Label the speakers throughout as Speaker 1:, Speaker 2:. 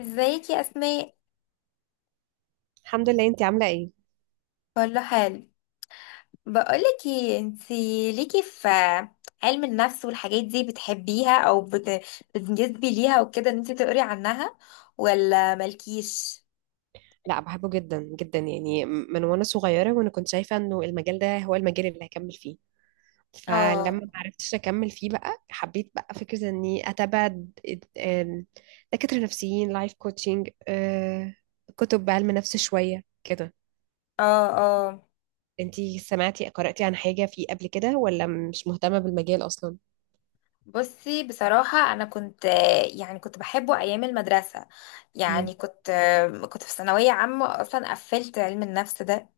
Speaker 1: ازيك يا اسماء؟
Speaker 2: الحمد لله، انتي عاملة ايه؟
Speaker 1: كله حال. بقولك ايه، انتي ليكي في علم النفس والحاجات دي، بتحبيها او بتنجذبي ليها وكده، ان انتي تقري عنها، ولا مالكيش؟
Speaker 2: لا، بحبه جدا جدا، يعني من وانا صغيرة وانا كنت شايفة انه المجال ده هو المجال اللي هكمل فيه. فلما
Speaker 1: اه،
Speaker 2: ما عرفتش اكمل فيه بقى حبيت بقى فكرة اني اتابع د- ام، دكاترة نفسيين لايف كوتشنج، كتب بعلم نفس شوية كده.
Speaker 1: اه، اه.
Speaker 2: انتي سمعتي قرأتي عن حاجة فيه قبل كده ولا مش مهتمة بالمجال اصلا؟
Speaker 1: بصي، بصراحة انا كنت، يعني كنت بحبه ايام المدرسة،
Speaker 2: مم.
Speaker 1: يعني كنت في ثانوية عامة، اصلا قفلت علم النفس ده.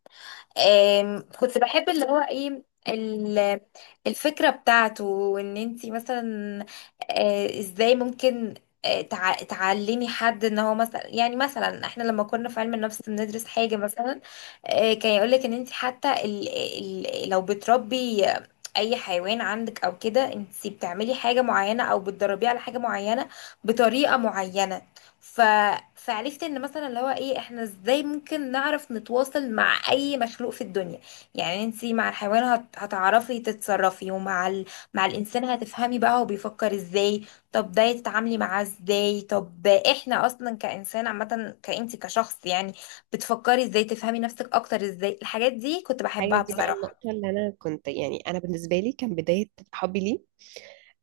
Speaker 1: كنت بحب اللي هو ايه، ال- الفكرة بتاعته، وان انتي مثلا ازاي ممكن تعلمي حد، ان هو مثلا، يعني مثلا احنا لما كنا في علم النفس بندرس حاجة مثلا، كان يقولك ان انتي حتى ال لو بتربي اي حيوان عندك او كده، انتي بتعملي حاجة معينة او بتدربيه على حاجة معينة بطريقة معينة. ف... فعرفت ان مثلا اللي هو ايه، احنا ازاي ممكن نعرف نتواصل مع اي مخلوق في الدنيا. يعني انتي مع الحيوان هتعرفي تتصرفي، ومع مع الانسان هتفهمي بقى هو بيفكر ازاي، طب ده تتعاملي معاه ازاي، طب احنا اصلا كانسان عامة، كانتي كشخص يعني، بتفكري ازاي تفهمي نفسك اكتر، ازاي الحاجات دي كنت
Speaker 2: هي
Speaker 1: بحبها
Speaker 2: دي بقى
Speaker 1: بصراحة.
Speaker 2: النقطة اللي انا كنت، يعني انا بالنسبة لي كان بداية حبي ليه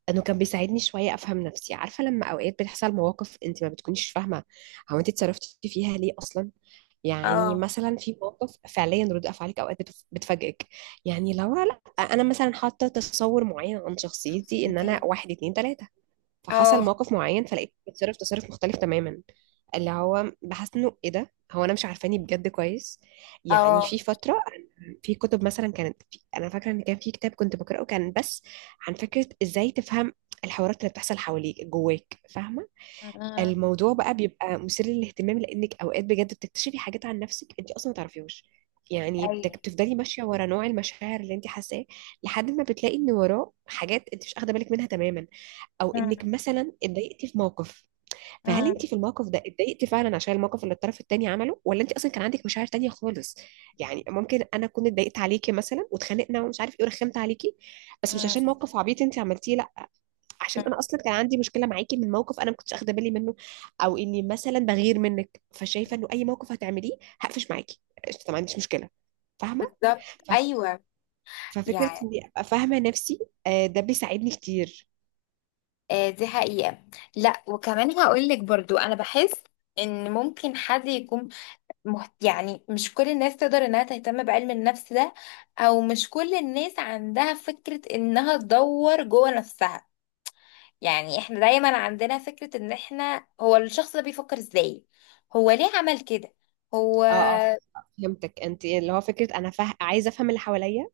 Speaker 2: انه كان بيساعدني شويه افهم نفسي. عارفه، لما اوقات بتحصل مواقف انت ما بتكونيش فاهمه هو انت اتصرفتي فيها ليه اصلا. يعني
Speaker 1: اه.
Speaker 2: مثلا في مواقف فعليا رد افعالك اوقات بتفاجئك. يعني لو لا، انا مثلا حاطه تصور معين عن شخصيتي ان
Speaker 1: انتي.
Speaker 2: انا واحد اتنين تلاته، فحصل
Speaker 1: اه،
Speaker 2: موقف معين فلقيت بتصرف تصرف مختلف تماما اللي هو بحس انه ايه ده، هو انا مش عارفاني بجد كويس. يعني
Speaker 1: اه.
Speaker 2: في فتره، في كتب مثلا كانت، في انا فاكره ان كان في كتاب كنت بقراه كان بس عن فكره ازاي تفهم الحوارات اللي بتحصل حواليك جواك، فاهمه.
Speaker 1: أمم،
Speaker 2: الموضوع بقى بيبقى مثير للاهتمام لانك اوقات بجد بتكتشفي حاجات عن نفسك انت اصلا ما تعرفيهوش. يعني
Speaker 1: ايوه.
Speaker 2: بتفضلي ماشيه ورا نوع المشاعر اللي انت حاساه لحد ما بتلاقي ان وراه حاجات انت مش واخده بالك منها تماما. او انك
Speaker 1: أمم.
Speaker 2: مثلا اتضايقتي في موقف، فهل
Speaker 1: أمم.
Speaker 2: انت في الموقف ده اتضايقتي فعلا عشان الموقف اللي الطرف التاني عمله ولا انت اصلا كان عندك مشاعر تانية خالص. يعني ممكن انا اكون اتضايقت عليكي مثلا واتخانقنا ومش عارف ايه ورخمت عليكي، بس مش
Speaker 1: أمم.
Speaker 2: عشان موقف عبيط انت عملتيه، لا، عشان انا اصلا كان عندي مشكله معاكي من موقف انا ما كنتش اخده بالي منه. او اني مثلا بغير منك فشايفه انه اي موقف هتعمليه هقفش معاكي. قشطة، ما عنديش مشكله. فاهمه.
Speaker 1: بالظبط،
Speaker 2: ف-
Speaker 1: ايوه،
Speaker 2: ففكره
Speaker 1: يعني.
Speaker 2: اني ابقى فاهمه نفسي، ده بيساعدني كتير.
Speaker 1: دي حقيقة. لا، وكمان هقولك برضو انا بحس ان ممكن حد يكون، يعني مش كل الناس تقدر انها تهتم بعلم النفس ده، او مش كل الناس عندها فكرة انها تدور جوه نفسها. يعني احنا دايما عندنا فكرة ان احنا، هو الشخص ده بيفكر ازاي، هو ليه عمل كده، هو.
Speaker 2: اه اه، فهمتك. انت اللي هو فكره انا عايزه افهم اللي حواليا،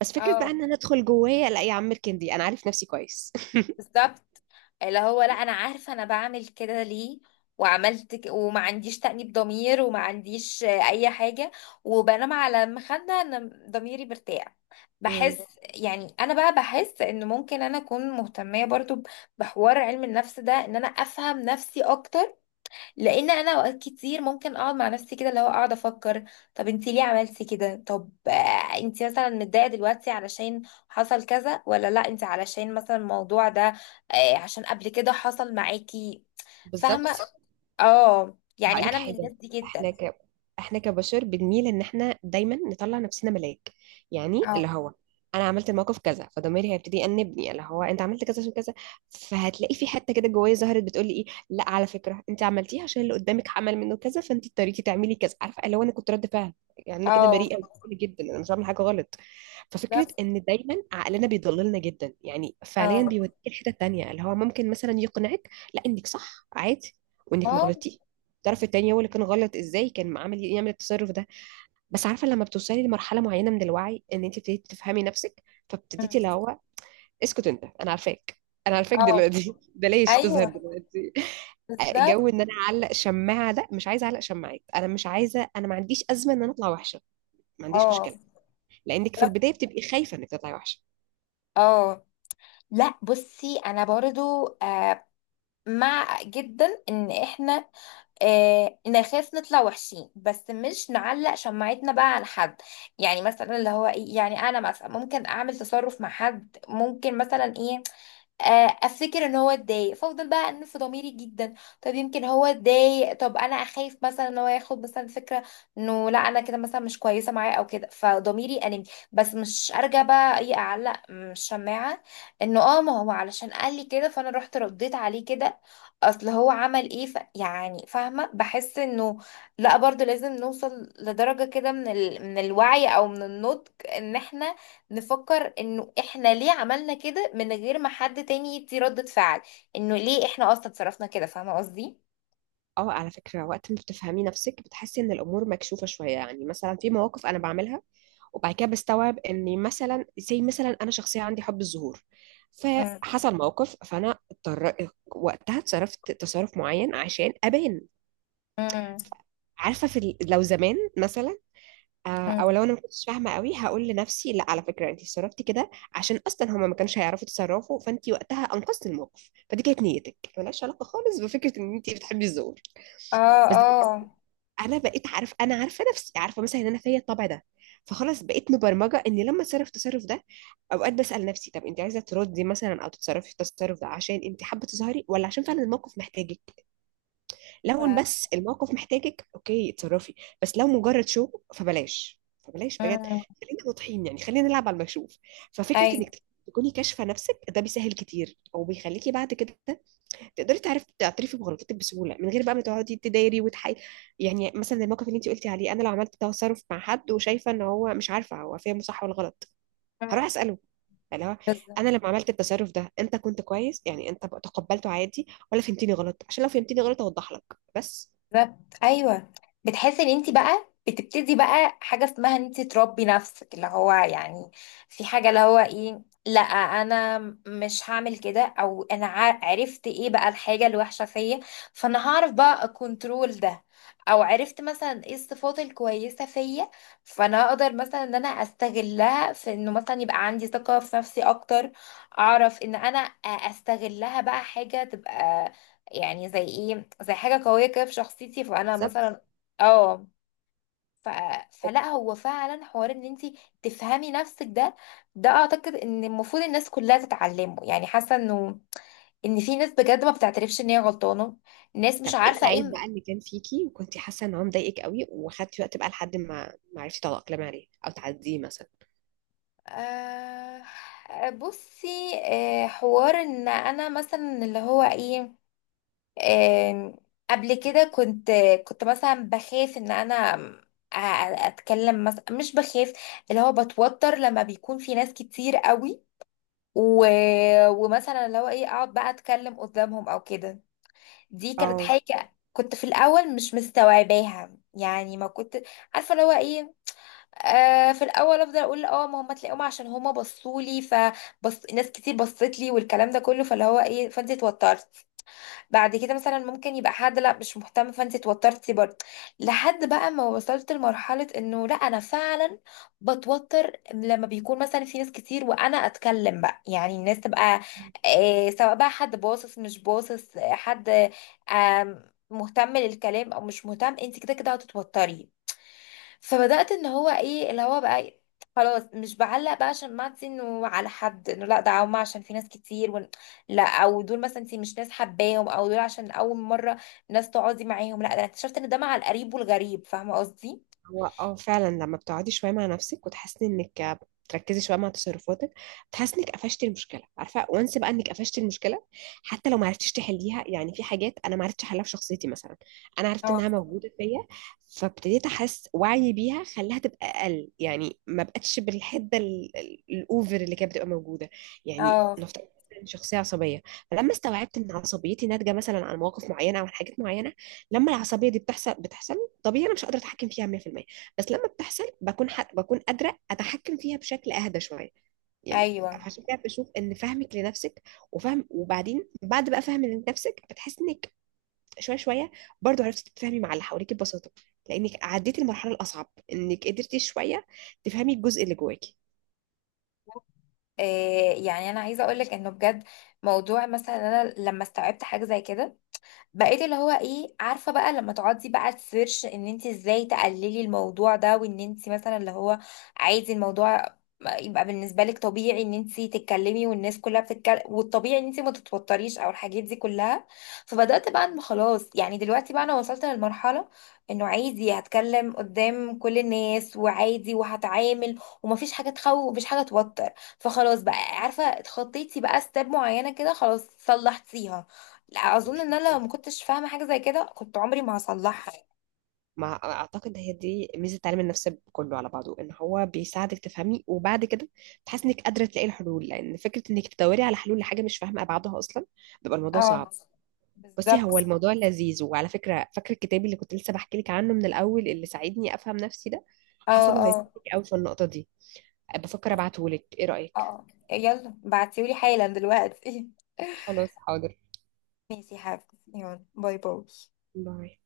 Speaker 2: بس فكره بقى
Speaker 1: اه.
Speaker 2: ان انا ادخل جوايا، لا يا عم اركن دي انا عارف نفسي كويس
Speaker 1: بالظبط. اللي هو لا، انا عارفه انا بعمل كده ليه، وما عنديش تأنيب ضمير، وما عنديش اي حاجه، وبنام على المخده ان ضميري مرتاح.
Speaker 2: امم،
Speaker 1: بحس، يعني انا بقى بحس ان ممكن انا اكون مهتميه برضو بحوار علم النفس ده، ان انا افهم نفسي اكتر. لان انا اوقات كتير ممكن اقعد مع نفسي كده، اللي هو اقعد افكر، طب انت ليه عملتي كده، طب انت مثلا متضايقه دلوقتي علشان حصل كذا، ولا لا، انت علشان مثلا الموضوع ده عشان قبل كده حصل معاكي. فاهمه
Speaker 2: بالظبط.
Speaker 1: بالظبط. اه، يعني
Speaker 2: هقولك
Speaker 1: انا من
Speaker 2: حاجة،
Speaker 1: الناس دي جدا.
Speaker 2: احنا احنا كبشر بنميل ان احنا دايما نطلع نفسنا ملاك. يعني
Speaker 1: اه.
Speaker 2: اللي هو انا عملت الموقف كذا فضميري هيبتدي يأنبني اللي هو انت عملت كذا عشان كذا، فهتلاقي في حتة كده جوايا ظهرت بتقولي ايه، لا على فكرة انت عملتيها عشان اللي قدامك عمل منه كذا فانت اضطريتي تعملي كذا. عارفة اللي هو انا كنت رد فعل، يعني انا كده
Speaker 1: اه.
Speaker 2: بريئة جدا، انا مش بعمل حاجة غلط. ففكرة
Speaker 1: بالظبط.
Speaker 2: ان دايما عقلنا بيضللنا جدا، يعني فعليا
Speaker 1: اه.
Speaker 2: بيوديك الحتة التانية اللي هو ممكن مثلا يقنعك لا انك صح عادي، وانك
Speaker 1: اه.
Speaker 2: مغلطتي، الطرف التاني هو اللي كان غلط، ازاي كان عامل إيه؟ يعمل التصرف ده. بس عارفه لما بتوصلي لمرحله معينه من الوعي ان انت ابتديتي تفهمي نفسك
Speaker 1: مم.
Speaker 2: فابتديتي اللي هو اسكت انت انا عارفاك، انا عارفاك
Speaker 1: اه.
Speaker 2: دلوقتي بلاش تظهر
Speaker 1: ايوه.
Speaker 2: دلوقتي.
Speaker 1: بالظبط.
Speaker 2: جو ان انا اعلق شماعه، ده مش عايزه اعلق شماعات، انا مش عايزه، انا ما عنديش ازمه ان انا اطلع وحشه، ما عنديش
Speaker 1: اه.
Speaker 2: مشكله. لانك في
Speaker 1: بالظبط.
Speaker 2: البدايه بتبقي خايفه انك تطلعي وحشه.
Speaker 1: اه. لا، بصي، انا برضو مع جدا ان احنا نخاف نطلع وحشين، بس مش نعلق شماعتنا بقى على حد. يعني مثلا اللي هو ايه، يعني انا مثلا ممكن اعمل تصرف مع حد، ممكن مثلا ايه، افتكر ان هو اتضايق، فافضل بقى انف في ضميري جدا، طب يمكن هو اتضايق، طب انا اخاف مثلا ان هو ياخد مثلا فكره انه لا انا كده مثلا مش كويسه معاه او كده، فضميري انمي، بس مش ارجع بقى ايه اعلق من الشماعه، انه اه ما هو علشان قال لي كده، فانا رحت رديت عليه كده، اصل هو عمل ايه، يعني فاهمه. بحس انه لا برضو لازم نوصل لدرجه كده من من الوعي، او من النضج، ان احنا نفكر انه احنا ليه عملنا كده، من غير ما حد تاني يدي ردة فعل، انه ليه احنا اصلا اتصرفنا كده، فاهمة قصدي؟
Speaker 2: اه على فكره، وقت ما بتفهمي نفسك بتحسي ان الامور مكشوفه شويه. يعني مثلا في مواقف انا بعملها وبعد كده بستوعب اني مثلا زي مثلا انا شخصيه عندي حب الظهور،
Speaker 1: مم.
Speaker 2: فحصل موقف فانا اضطر وقتها اتصرفت تصرف معين عشان ابان.
Speaker 1: مم.
Speaker 2: عارفه في لو زمان مثلا، او
Speaker 1: مم.
Speaker 2: لو انا ما كنتش فاهمه قوي هقول لنفسي لا على فكره انت اتصرفتي كده عشان اصلا هما ما كانش هيعرفوا يتصرفوا فانت وقتها انقذتي الموقف، فدي كانت نيتك ملهاش علاقه خالص بفكره ان انت بتحبي الظهور.
Speaker 1: اه.
Speaker 2: بس
Speaker 1: اه.
Speaker 2: انا بقيت عارف، انا عارفه نفسي، عارفه مثلا ان انا فيا الطبع ده. فخلاص بقيت مبرمجه اني لما اتصرف التصرف ده اوقات بسال نفسي طب انت عايزه تردي مثلا او تتصرفي التصرف ده عشان انت حابه تظهري ولا عشان فعلا الموقف محتاجك. لو إن
Speaker 1: ف-
Speaker 2: بس الموقف محتاجك، اوكي اتصرفي. بس لو مجرد شو، فبلاش فبلاش بجد.
Speaker 1: مم.
Speaker 2: خلينا واضحين، يعني خلينا نلعب على المكشوف. ففكره انك
Speaker 1: ايوه.
Speaker 2: تكوني كاشفه نفسك ده بيسهل كتير، او بيخليكي بعد كده تقدري تعرف تعترفي بغلطتك بسهوله من غير بقى ما تقعدي تدايري وتحاي. يعني مثلا زي الموقف اللي انت قلتي عليه، انا لو عملت تصرف مع حد وشايفه ان هو مش عارفه هو فاهمه صح ولا غلط
Speaker 1: مم.
Speaker 2: هروح اساله اللي هو
Speaker 1: بالظبط.
Speaker 2: انا لما عملت التصرف ده انت كنت كويس، يعني انت بقى تقبلته عادي ولا فهمتني غلط، عشان لو فهمتني غلط اوضح لك. بس
Speaker 1: بالظبط، ايوه. بتحسي ان انت بقى بتبتدي بقى حاجه اسمها ان انت تربي نفسك، اللي هو يعني في حاجه اللي هو ايه، لا انا مش هعمل كده، او انا عرفت ايه بقى الحاجه الوحشه فيا، فانا هعرف بقى اكونترول ده، او عرفت مثلا ايه الصفات الكويسه فيا، فانا هقدر مثلا ان انا استغلها في انه مثلا يبقى عندي ثقه في نفسي اكتر، اعرف ان انا استغلها بقى حاجه تبقى، يعني زي ايه، زي حاجة قوية كده في شخصيتي، فانا
Speaker 2: بالظبط.
Speaker 1: مثلا. اه. ف... فلا، هو فعلا حوار ان انت تفهمي نفسك ده، ده اعتقد ان المفروض الناس كلها تتعلمه، يعني حاسة انه ان في ناس بجد ما بتعترفش ان هي غلطانة، ناس
Speaker 2: طب
Speaker 1: مش
Speaker 2: ايه
Speaker 1: عارفة
Speaker 2: العيب
Speaker 1: ايه.
Speaker 2: بقى اللي كان فيكي وكنتي حاسه ان هو مضايقك قوي وخدتي وقت بقى لحد ما ما عرفتي تتاقلمي عليه او تعديه مثلا.
Speaker 1: آه... بصي، حوار ان انا مثلا اللي هو ايه، آم، قبل كده كنت، كنت مثلا بخاف ان انا أ- اتكلم مثلا، مش بخاف، اللي هو بتوتر لما بيكون في ناس كتير قوي، و... ومثلا اللي هو ايه، اقعد بقى اتكلم قدامهم او كده. دي كانت
Speaker 2: اه،
Speaker 1: حاجة كنت في الاول مش مستوعباها، يعني ما كنت عارفه اللي هو ايه، في الاول افضل اقول اه ما هم تلاقيهم عشان هم بصوا لي، فبص ناس كتير بصت لي والكلام ده كله، فاللي هو ايه فانت اتوترت، بعد كده مثلا ممكن يبقى حد لا مش مهتم، فانت اتوترتي برضه، لحد بقى ما وصلت لمرحلة انه لا انا فعلا بتوتر لما بيكون مثلا في ناس كتير وانا اتكلم بقى، يعني الناس تبقى سواء بقى حد باصص مش باصص، حد مهتم للكلام او مش مهتم، انت كده كده هتتوتري. فبدأت ان هو ايه، اللي هو بقى إيه، خلاص مش بعلق بقى عشان، ما انت انه على حد انه لا ده هما عشان في ناس كتير لا، او دول مثلا انت مش ناس حباهم، او دول عشان اول مرة ناس تقعدي معاهم، لا ده انا اكتشفت ان ده مع القريب والغريب، فاهمة قصدي؟
Speaker 2: هو اه فعلا لما بتقعدي شويه مع نفسك وتحسي انك بتركزي شويه مع تصرفاتك بتحسي انك قفشتي المشكله. عارفه، وانس بقى انك قفشتي المشكله حتى لو ما عرفتيش تحليها. يعني في حاجات انا ما عرفتش احلها في شخصيتي مثلا، انا عرفت
Speaker 1: اه.
Speaker 2: انها موجوده فيا فابتديت احس وعي بيها خلاها تبقى اقل. يعني ما بقتش بالحده الاوفر اللي كانت بتبقى موجوده. يعني
Speaker 1: اه.
Speaker 2: نفترض إن شخصيه عصبيه، فلما استوعبت ان عصبيتي ناتجه مثلا عن مواقف معينه او عن حاجات معينه لما العصبيه دي بتحصل بتحصل طبيعي انا مش قادره اتحكم فيها 100%، بس لما بتحصل بكون حق بكون قادره اتحكم فيها بشكل اهدى شويه. يعني
Speaker 1: ايوه.
Speaker 2: عشان كده بشوف ان فهمك لنفسك وفهم، وبعدين بعد بقى فهم لنفسك بتحس انك شويه شويه برضو عرفتي تتفاهمي مع اللي حواليك ببساطه، لانك عديتي المرحله الاصعب انك قدرتي شويه تفهمي الجزء اللي
Speaker 1: إيه، يعني انا عايزه اقول لك انه بجد، موضوع مثلا انا لما استوعبت حاجه زي كده، بقيت اللي هو ايه عارفه بقى لما تقعدي بقى تسيرش ان انت ازاي تقللي الموضوع ده، وان انت مثلا اللي هو عايزه الموضوع يبقى بالنسبه لك طبيعي ان انت تتكلمي والناس كلها بتتكلم، والطبيعي ان انت ما تتوتريش، او الحاجات دي كلها، فبدات بقى ان خلاص، يعني دلوقتي بقى انا وصلت للمرحله انه عادي هتكلم قدام كل الناس، وعادي وهتعامل، ومفيش حاجه تخوف ومفيش حاجه توتر، فخلاص بقى عارفه اتخطيتي بقى ستيب معينه كده، خلاص صلحتيها. لا، اظن ان انا لو ما
Speaker 2: جواكي.
Speaker 1: كنتش فاهمه حاجه زي كده كنت عمري ما هصلحها.
Speaker 2: ما اعتقد هي دي ميزه التعليم النفسي كله على بعضه، ان هو بيساعدك تفهمي وبعد كده بتحس انك قادره تلاقي الحلول، لان فكره انك تدوري على حلول لحاجه مش فاهمه ابعادها اصلا بيبقى الموضوع
Speaker 1: اه.
Speaker 2: صعب. بصي، هو
Speaker 1: بالظبط.
Speaker 2: الموضوع لذيذ، وعلى فكره فاكره الكتاب اللي كنت لسه بحكي لك عنه من الاول اللي ساعدني افهم نفسي ده
Speaker 1: اه.
Speaker 2: حاسه انه
Speaker 1: اه.
Speaker 2: هيفيدك قوي في النقطه دي. بفكر
Speaker 1: اه.
Speaker 2: ابعته لك، ايه رايك؟
Speaker 1: يلا بعتيولي حالا دلوقتي.
Speaker 2: خلاص حاضر.
Speaker 1: ماشي يا حبيبتي، يلا، باي باي.
Speaker 2: باي.